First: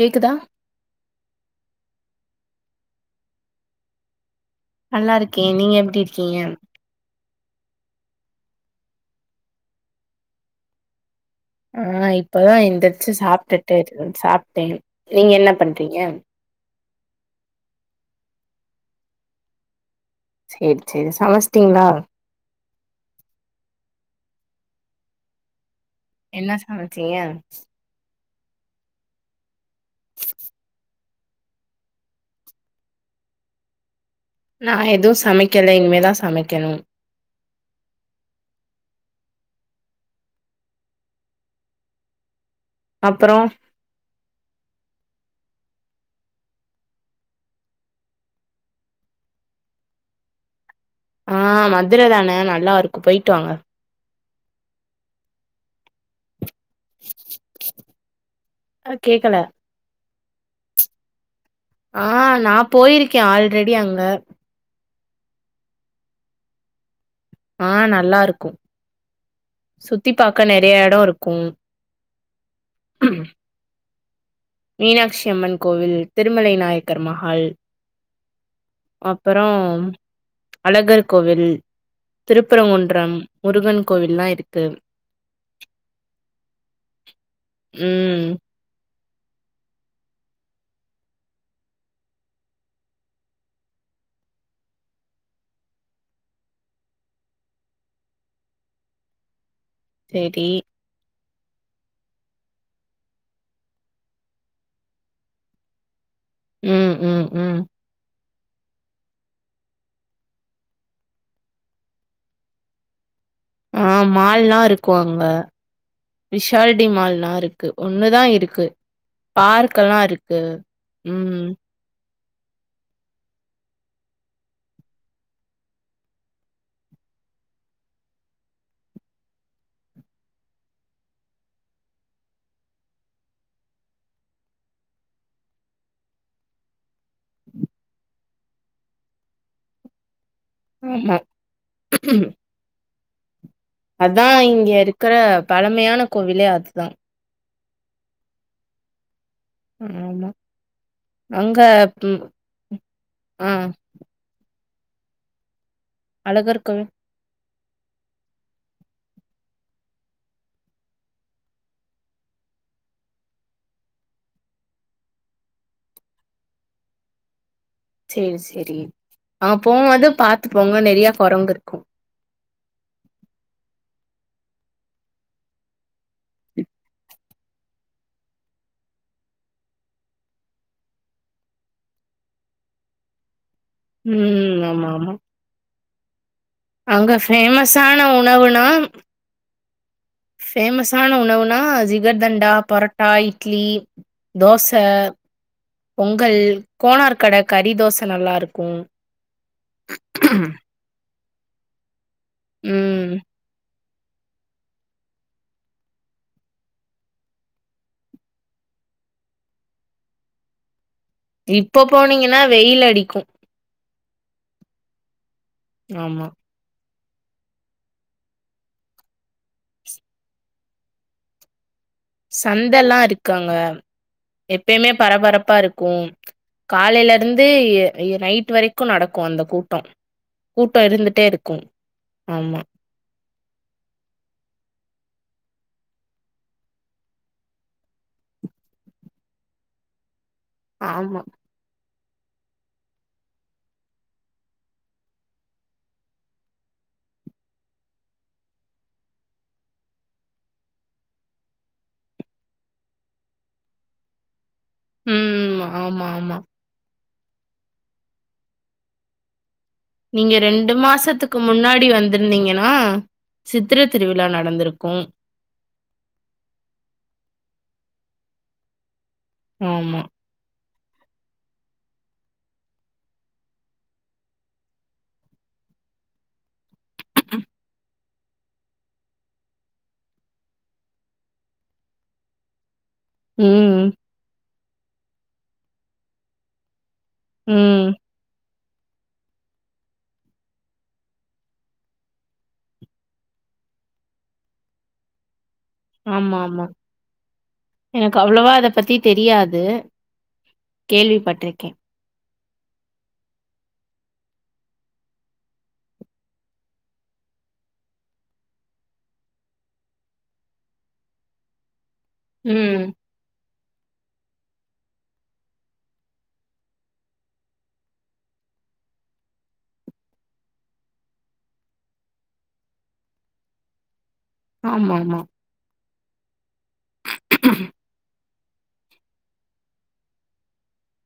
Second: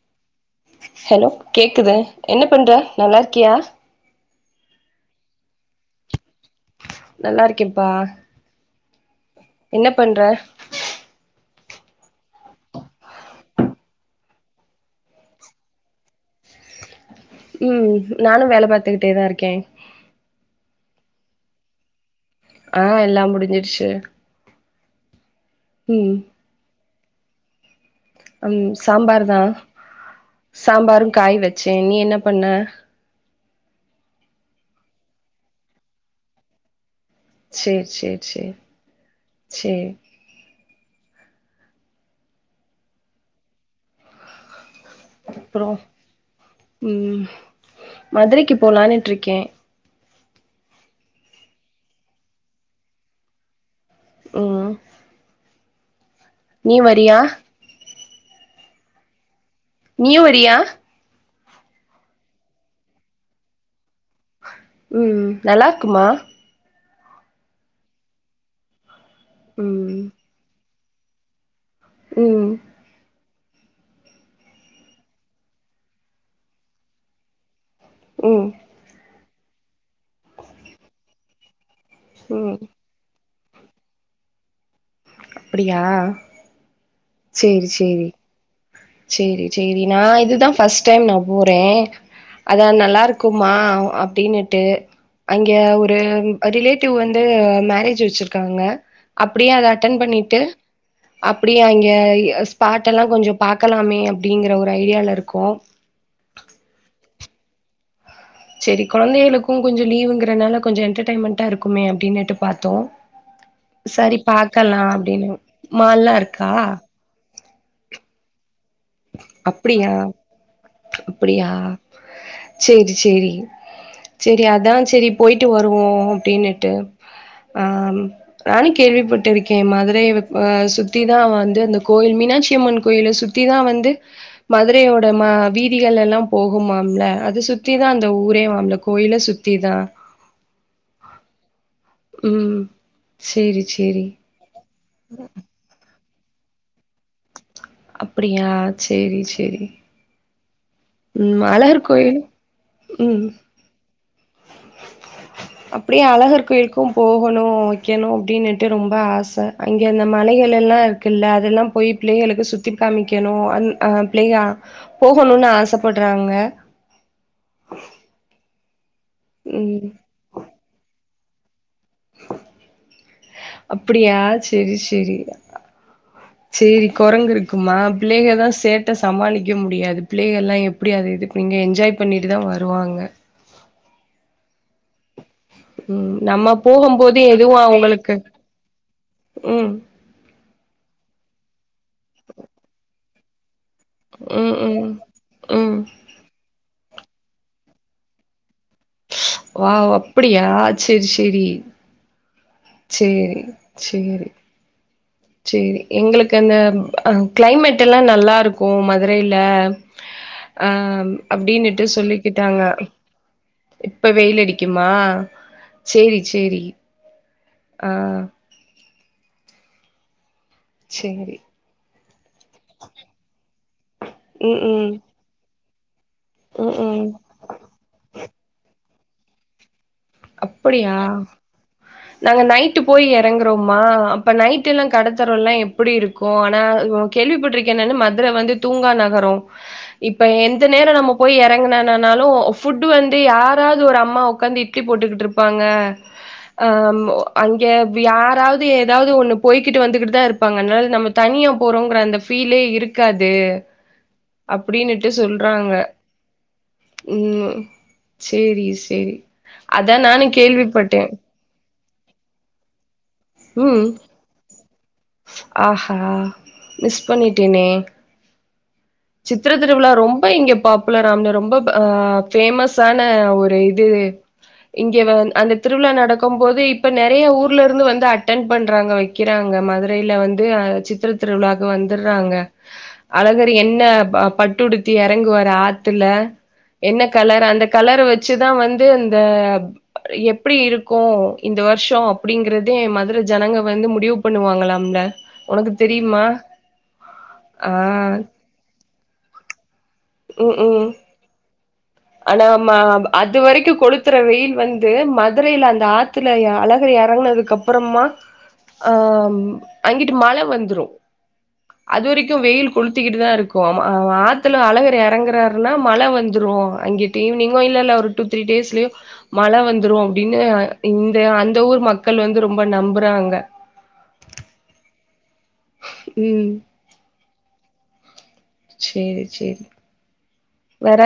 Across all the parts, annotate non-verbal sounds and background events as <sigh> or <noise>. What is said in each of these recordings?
கேக்குதா ஹலோ கேட்குது என்ன பண்ற நல்லாருக்கியா நல்லாருக்கே நீங்க எப்டி இருக்கீங்க நல்லாருக்கேப்பா என்ன பண்ற ஆ இப்பதா என்திர்ச்சு சாப்ட்டுட்டு <unintelligible> சாப்ட்டே நீங்க என்ன பண்றீங்க ம் நானு வேல பாத்துக்கிட்டே தா இருக்கே சேரி சேரி சமச்ட்டீங்ளா ஆ எல்லா முடுஞ்சிருச்சு ம் என்ன சமச்சீங்க ம் சாம்பார் தா சாம்பாரு காய் வச்சே நீ என்ன பண்ண நா எதுவு சமைக்கல இனிமேதா சமைக்கணு சேரி சேரி சேரி சேரி அப்றோ அப்றோ ம் மதுரைக்கு போலான்ட்டுருக்கே ஆ மதுர தான நல்லாருக்கு போய்ட்டு வாங்க ம் நீ வறீயா ஆ கேக்கல நீயு வறியா ஆ நா போய்ருக்கே அல்ரெடி அங்க ம் நல்லாருக்குமா ஆ நல்லாருக்கும் ம் சுத்தி பாக்க நெறைய இடம் இருக்கும் ம் ம் மீனாட்சி அம்மன் கோவில் திருமலை நாயக்கர் மஹால் ம் அப்புறம் அழகர் கோவில் ம் திருப்பரங்குன்றம் முருகன் கோவில்லா இருக்கு அப்டியா சேரி சேரி ம் சேரி சேரி நா இதுதா ஃபஸ்ட்டு டைம் நா போறே அதா நல்லாருக்குமா அப்டின்னுட்டு அங்க ஒரு ரிலேட்டிவ் வந்து மேரேஜ் வெச்சிருக்காங்க அப்டியே அத அட்டன் பண்ணிட்டு சேரி அப்டியே அங் க ஸ்பாட்டல்லா கொஞ்சோ பாக்கலாமே அப்டிங்கிற ஒரு ஐடியாவுல இருக்கோ ம் ம் ம் செரி கொழந்தைகளுக்கு கொஞ்சோ லீவுங்கறனால கொஞ்சோ என்டர்டெயன்மெண்ட்டாருக்கமே அப்டின்னுட்டு பாத்தோ ஆ சரி மால்லா பாக்கலா இருக்கு அங்க அப்டின்னு மால்லா இருக்கா விஷால்டி மால்லாருக் கு ஒண்ணுதா இருக்கு அப்டியா பார்க்கெல்லா இருக்கு ம் அப்டியா செரி செரி செரி அதா செரி போயிட்டு வருவோ அப்டின்னிட்டு ஆ நானு கேள்விப்பட்டிருக்கே மதுரை அ சுத்திதா வந்து அந்த கோயில் மீனாட்சி அம்மன் கோயில சுத் திதா வந்து மதுரையோட ம வீதிகல்லெல்லா போகுமாம்ல அத சுத்தி தா அந்த ஊரே வாம்ல கோயில சுத்தி தா ஆமா ம் செரி செரி அதா இங்கயிருக்க பழமையான கோவிலே அதுதா அப்டியா செரி செரி ஆமா அங்க கோயில் ம் ம் ஆ அப்டியே அழகர் கோயிலுக்கு போகணு வெக்கணு அப்டின்னுட்டு ரொம்ப ஆச அங்க அந்த மலைகலெல்லா இருக்குல்ல அதெல்லா போய் பிள்ளைகளுக்கு சுத்தி காமிக்கணு அந் பிள்ளைக போகணும்னு ஆசப்படுறாங்க செரி செரி ஆ ம் போம்போது பாத்து போங்க நெறியா குரங்கு இருக்கு அப்புடியா செரி செரி சேரி கொரங்கு இருக்குமா பிள்ளைக தா சேட்ட சமாளிக்க முடியாது பிள்ளைகல்லா எ ப்டி அது இதுக் நீங்க என்ஜாய் பண்ணிட்டு தா வருவாங்க ம் ஆமா ஆமா ம் நம்ம அங்க போகம்போது எதுவு ஃபேமஸான அவங்களுக்கு உணவுனா ம் ஃபேமஸான உணவுனா ஜிகர்தண்டா பரோட்டா இட்லி ம் தோச ம் ம் பொங்கல் கோனார் கட கறி தோச நல்லாருக்கு வாவ் அப்புடியா செரி செரி ம் சேரி சேரி சேரி எங்ளுக்கு அந்த அ கிளைமேட்டெல்லா நல்லாருக்கு மதுரைல அ இப்போ அப்டின்னுட்டு போனீங்கன்னா சொல்லிக்கிட்டாங்க வெயில் அடிக்கு இப்ப வெயிலடிக்குமா சேரி ஆமா சேரி ஆ சேரி சந்தல்லா இருக்கங்க ம், ம். எப்பயுமே பரபரப்பா இருக்கு ம், ம். காலைல இருந்து இ இர நைட் வரைக்கு நடக்கு அந்த கூட்டோ கூட்டோ அப்படியா? இருந்துட்டே இருக்கு ஆமா ட் போய் எறங்குறோமா அப்ப நைட் எல்லா கடத்தெருவல்லா எப்டி இருக்கு ஆனா கேள்விப்பட்ருக்கே நானு மதுர வந்து தூங்கா நகரோ இப்ப எந் த நேரௌ நம்ம ஆமா போய் எறங்குனனனாலு ஃபுட் வந்து யாராவ்து ஒரு அம்மா உக்காந்து இட் ட்லி போட்டுக்கிட்ருப்பாங்க ஆம் ஒ அங்க வி யாராவ்து எதாவ்து ஒன்னு போய்க்கிட்டு வந்துகிட்டு தா இருப் பாங்க அனால நம்ம தனியா போறோங்கற அந்த ஃபீலே இருக்காது அப்டின்னுட்டு ம் சொல்றாங்க ஆமா ஆமா ம் சேரி சேரி அதா நானு நீங்க ரெண்டு கேள்விப்பட்டே. மாசத்துக் கு முன்னாடி வந்திருந்தீங்கன்னா ம். சித்திர திருவிழா நடந்துருக்கு ஆஹா மிஸ் பண்ணிட்டேனே சித்திர திருவிழா ஆமா ரொம் ப இங்க பாப்புலராம்ம ரொம்ப அ ஃபேமஸான ஒரு இது இங்க வந் அந்த திருவிழா நடக்கும் போது இப்ப நெறைய ஊர்ல இருந்து வந்து அட்டன் பண்றாங்க வை க்கிறாங்க மதுரைல வந்து அ சித்தர திருவிழாக்கு வந்துறாங்க அழகர் ம் என்ன ப பட்டுடுத்தி எறங்குவார் ஆத்துல என்ன கலர் அந்த ம். கலர வச்சுதா வந்து அந்த ப் எப்டி இருக்கு இந்த வருஷோ அப்டிங்கறதே மதுர ஜனங்க வந்து முடிவுப் பண்ணுவாங்களாம்ல ஒனக்கு தெரி ஆமாமா எனக்கு அவ்ளவா இத பத்தி தெரியாது ம் ம் கேள்விப்பட்டுருக்கே ஆனா ம அது வரைக்கு கொழுத்துற வெயில் வந்து மதுரைல அந்த ஆத்துல எ அழகர் எறங்குனதுக்கப் ப்றமா ஆம் அங்கிட்டு மழ வந்துரு அதுவரைக் க்கு வெயில் ம். கொளுத்திக்கிட்டு தா இருக்கு அம ஆத்துல அழகர் எறங்குறாருன்னா மழ வந்துரு அங்கிட்டு ஈவினிங்கு இல்ல இல்ல ஒரு டூ த்ரீ டேஸ்லயு மழை வந்துரு அப்படின்னு இந்த அந்த ஊர் மக்கள் வந்து ரொம்ப நம்புறாங்க ஆமா ஆமா ம் <inaudible> சேரி சேரி வேற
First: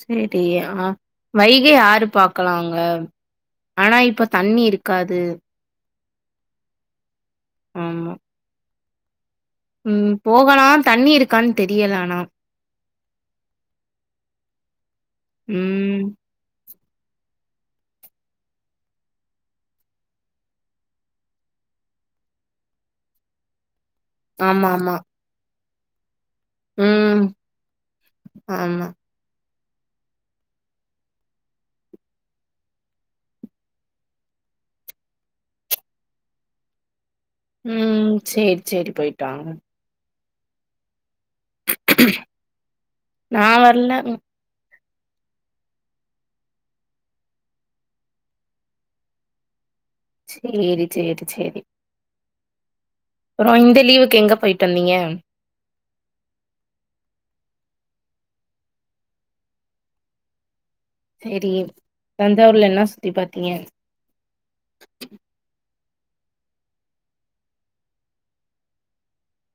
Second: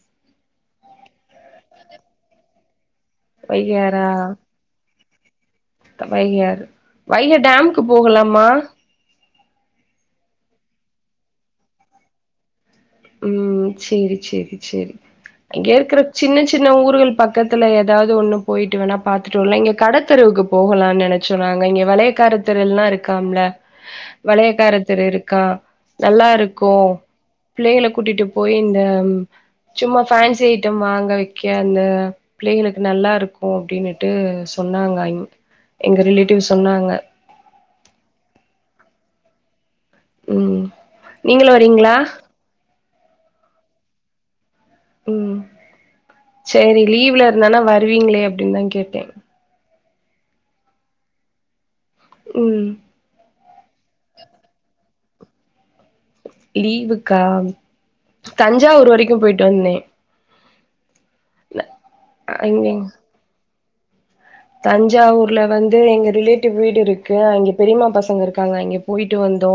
சேரி ஆ வைகை ஆறு பாக்கலாங்க ஆனா வைகையாறா இப்ப தண்ணி இருக் காது வைகையாறு வைகை டேமுக்கு ஆமா. போகலாமா ம் போகலா தண்ணி இருக்கான் தெரியல ஆனா ம் சேரி சேரி சேரி இங்கேருக்குற ம். சின்ன சி சின்ன ஊருகள் பக்கத்துல ஏதாவது ஒண்ணு போயிட்டு வேணா பாத்துட்டு வரலா இங்க கடத்தெறுவுக்கு போகலானு நெனச் சோ நாங்க இங்க வலையக்காரத்தெரு எல்லா இருக்காம்ல ஆமாமா. வளையக்காரதெரு இருக்கா நல்லா இருக்கு ம். பிள்ளைகள கூட்டிட்டு போயி இந்த ஆமா. ம் சும்மா ஃபேன்சி ஐட்டம் வாங்க வைக்க அந்த பிள்ளைகளுக்கு நல்லா இருக்கு அப்படினுட்டு சொன்னாங்க எங்க ரிலேட்டிவ் சொன்னாங்க ம் சேரி சேரி போயிட்டுவாங்க ம் நீங்களு வர்ரீங்களா நா வர்ல ம் சேரி லீவ்ல இருந்தானா வருவீங்களே அப்படின்னு தா கேட்டே சேரி சேரி சேரி ம் புறோ இந்த லீவுக்கு எங்க போயிட்டு வந்தீங்க லீவுக்கா தஞ்சாவூர் வரைக்கு போயிட்டு வந்தே செரி தஞ்சாவூர்ல அங்கே என்ன சுத்தி பாத்தீங்க தஞ்சாவூர்ல வந்து எங்க ரிலேட்டிவ் வீடு இருக்கு அங்க பெரிமா பசங்க இருக்காங்க அங்க போயிட்டு வந்தோ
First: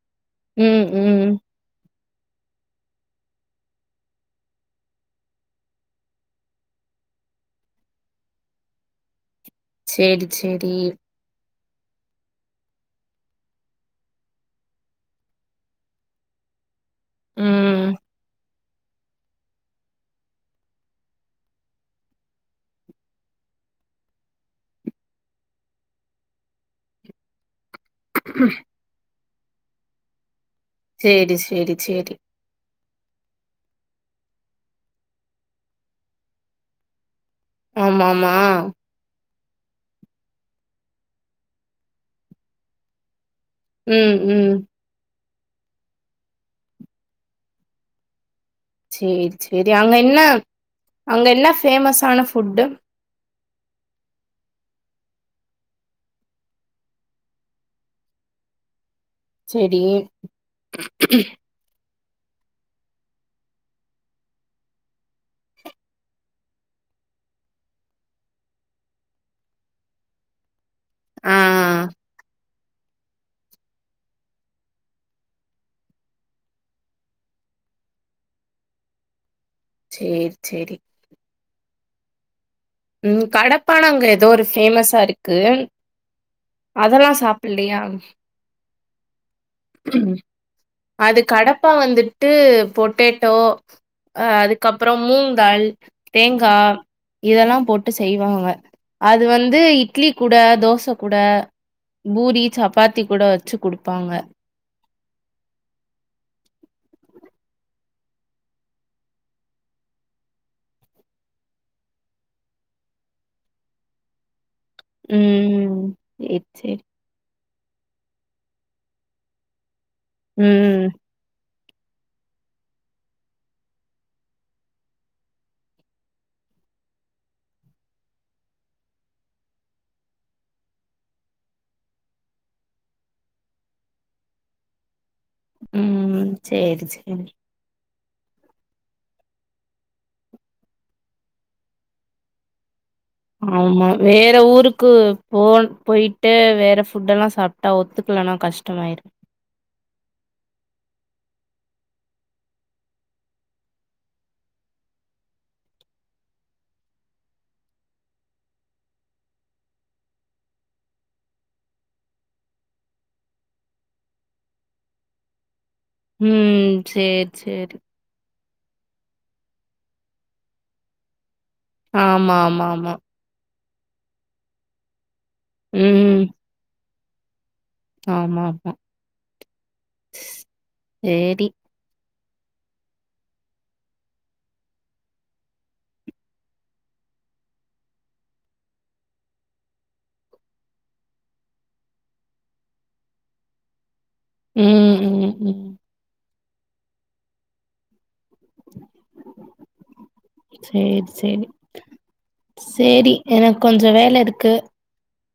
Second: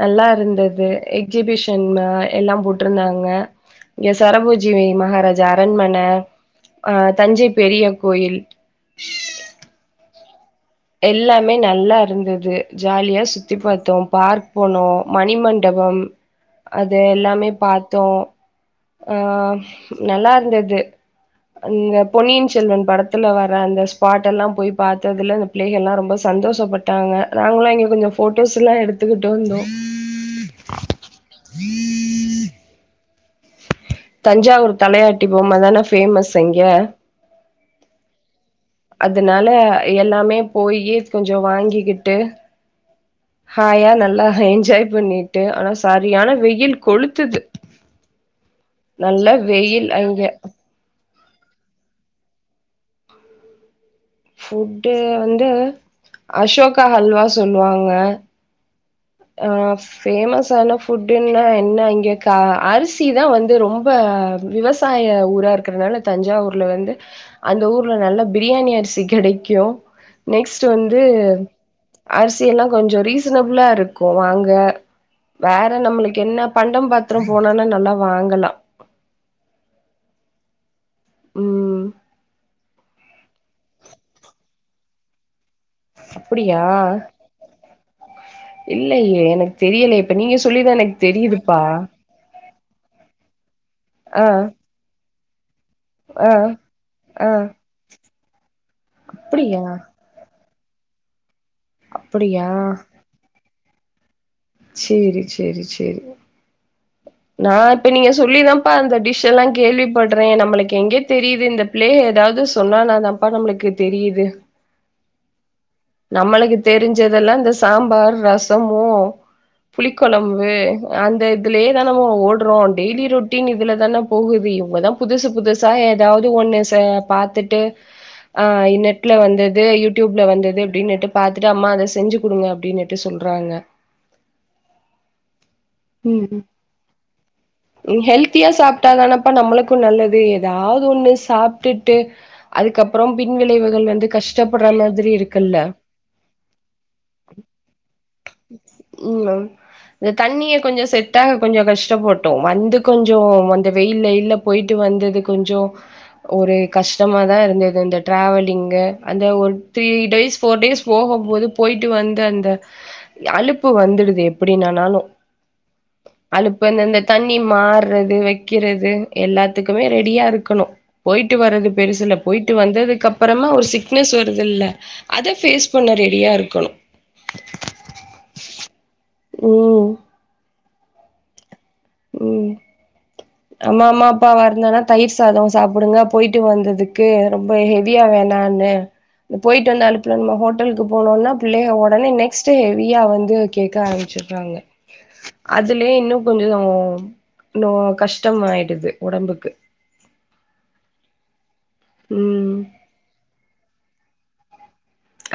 நல்லா ம், இருந்தது ம். எக்ஸிபிஷ் தென்ம எல்லாம் போட்டிருந்தாங்க இங்க சரபூஜி மகாராஜா அரண்மன அ தஞ்சை பெரிய கோயில் சேரி சேரி எல்லாமே நல்லா இருந்தது ஜாலியா சுத்தி பார்த்தோ பார்க் போனோ மணிமண்டபம் அது எல்லாமே ம். பார்த்தோம் ஆ நல்லாருந்தது அங்க பொன்னியின் செல்வன் படத்துல வர அந்த ஸ்பாட் எல்லாம் போயி பாத்ததில்லன் பிள்ளைக எல்லா ரொம்ப சந்தோஷப்பட்டாங்க நாங்களு எங்க கொஞ்சோ ஃபோட்டோஸ்ல்லா எடுத்துக்கிட்டு வந்தோ சேரி சேரி சேரி தஞ்சாவூர் தலையாட்டி பொம்ம தான ஃபேமஸ் அங்க ஆம ஆமா அதனால எல்லாமே போயி கொஞ்ச வாங்கிக்கிட்டு ஹாயா ம், நல்லா ம். என்ஜாய் பண்ணிட்டு ஆனா சரியான வெயில் கொளுத்துது நல்ல சேரி சேரி வெயில் அங்க என்ன அங்க என்ன ஃபேமஸ்ஆன ஃபுட்டு ஃபுட்டு வந்து அசோகா அல்வா சொல்லுவாங்க அ சரி. ஃபேமஸ் ஆன ஃபுட்டுன்னா என்ன இங்க கா அரிசி தா வந்து ரொம்ப விவசாய ஊரா இருக்குறனால தஞ்சாவூர்ல வந்து அந்த ஊர்ல நல்ல பிரியாணி அரிசி கெடைக்கும் நெக்ஸ்ட்டுவந்து ஆ அரிசிஎல்லாம் கொஞ்சோம் ரீசனபலா இருக் கூ அங்க வேற நம்மளுக்கு என்ன பண்டம் பாத்திரம் பேனா நல்லா வாங்கலாம் சேரி சேரி உம் உம் கடப்பானம் அங்க ஏதோ ஒரு ஃபேமஸ்சா இருக்கு அப்டியா அதெல்லா சாப்பிடலையா? இல்லயே எனக் அது கடப்பா வந்துட்டு பொட்டேட்டோ ஆ அ அதுக்கப்புறமுந்தாள் ஆ தேங்கா ஆ இதெல்லாம் போட்டு செய்வாங்க அது வந்து அப்டியா இட் இட்லி கூட தோசை கூட பூரி அப்டியா சப்பாத்தி கூட வச்சு குடுப்பாங்க சேரி சேரி சேரி நா இப்ப நீங்க சொல்லிதான்ப்பா அந்த டிஷ்சு எல்லாம் கேள்வி பட்றே நம்மளுக்கு எங்கே தெரியுது இந்த பிள்ளேக ஏதாவது சொன்னானா தா ப்பா நம்மளுக்கு தெரியுது உம் நம்மளுக்கு தெரிஞ்சதுல்லா இந்த சாம்பார் ரசமு புளிக்கொழம்பு ம் அந்த இது இதுலயேதான் நம்ம ஓடுறோ டெய்லி ரொட்டீன் இதுல தான போகுது இவுங்க தா புதுசு புதுசு சா ஏதாவது ஒண்ணு ச பாத்துட்டு ஆ நெட்ல வந்தது யூடியூப்ல வந்தது அப்டின்னுட்டு பாத்துட்டு அம்மா அத செஞ்சு குடுங்க அப்டின்னுட்டு சொல்றாங்க உம் சேரி சேரி உம் ஹெல்த்தியா சாப்ட்டாதானப்பா நம்மளுக்கும் நல்லது ஏதாவது ஒண்ணு சாப்டுட்டு அதுக்கப்புறம் ஆமா பின்விளைவுகள் வந்து வேற கஷ்டப்படுற ஊருக்கு மாதிரி இருக்கு போன் போயிட்டு வேற ஃபுட்டு எல்லாம் சாப்ட்டா ஒத்துக்கலனா கஷ்டமாயிடும் <unintelligible> இந்த தண்ணிய கொஞ்சோ செட்டாக கொஞ்சோ கஷ்டபட்டோம் வந்து கொஞ்சோ அந்த வெயில்ல யில்ல வந்து போயிட்டு வந்தது கொஞ்சோம் ஒரு கஷ்டமா தா இருந்தது இந்த ட்ராவலிங்கு அந்த ஒருத்தி டேஸ் ஃபோர் டேஸ் போகும்போது போயிட்டு வந்து அந்த அலுப்பு வந்துடுது எப்டின்னனாலு அலுப்பு ம் அந்தஅந்த சேரி தண்ணி சேரி மார்றது க்கிறது எல்லாத்துக்குமே ரெடியா இருக்கணும் போயிட்டு வர்றது பெருசு ஆமா இல்லபோயிட்டு ஆமா ஆமா வந்ததுக்கு அப் அப்றமா ஒரு சிக்னஸ் வருதுல்ல அத ஃபேஸ் பண்ண ரெடியா இருக்கணு ஆமாக்கா ம் சேரி உம் நம்ம அம்மா அப்பா வந்தோன தயிர் சாத சாப்டுங்க போயிட்டு வந்ததுக்கு ரொம்ப ஹெவியா வேணானு போயிட்டு வந்த அலுப்புல நம்ம ஹோட்டலுக்கு போனோன்னா பிள்ளைக ஒடனே நெஸ்டு ஹெவியாக வந்து கேக்கஆரம்மிச்சுரு காங்க ம் ம் ம் அதுலயே இன்னும் கொஞ்சோ உம் இன்னும் கஷ்டம் ஆயிடுது ஒடம்புக்கு சேரி சேரி ம் சேரி எனக்கு கொஞ்சோம் வேல இருக்கு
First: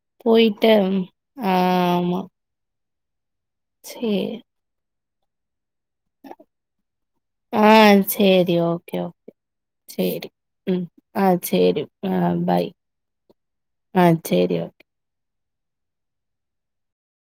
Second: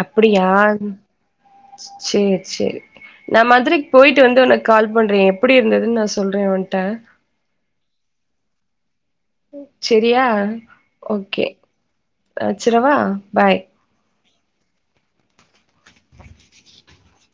அப்டியா போயிட்டு ஆ ஆமா சேரி சேரி நா மதுரைக்கு போயிட்டு சேரி வந்து ஒனக்கு கால் பண்றே எப்டி இருந்ததுன்னு நா சொல்றே ஒன்ட்ட ஆ சேரி ஓகே ஓகே சரியா சேரி ம் ஆ ஓகே சேரி ஆ பாய் வச்சிரவா பாய் ஆ சேரி ஓ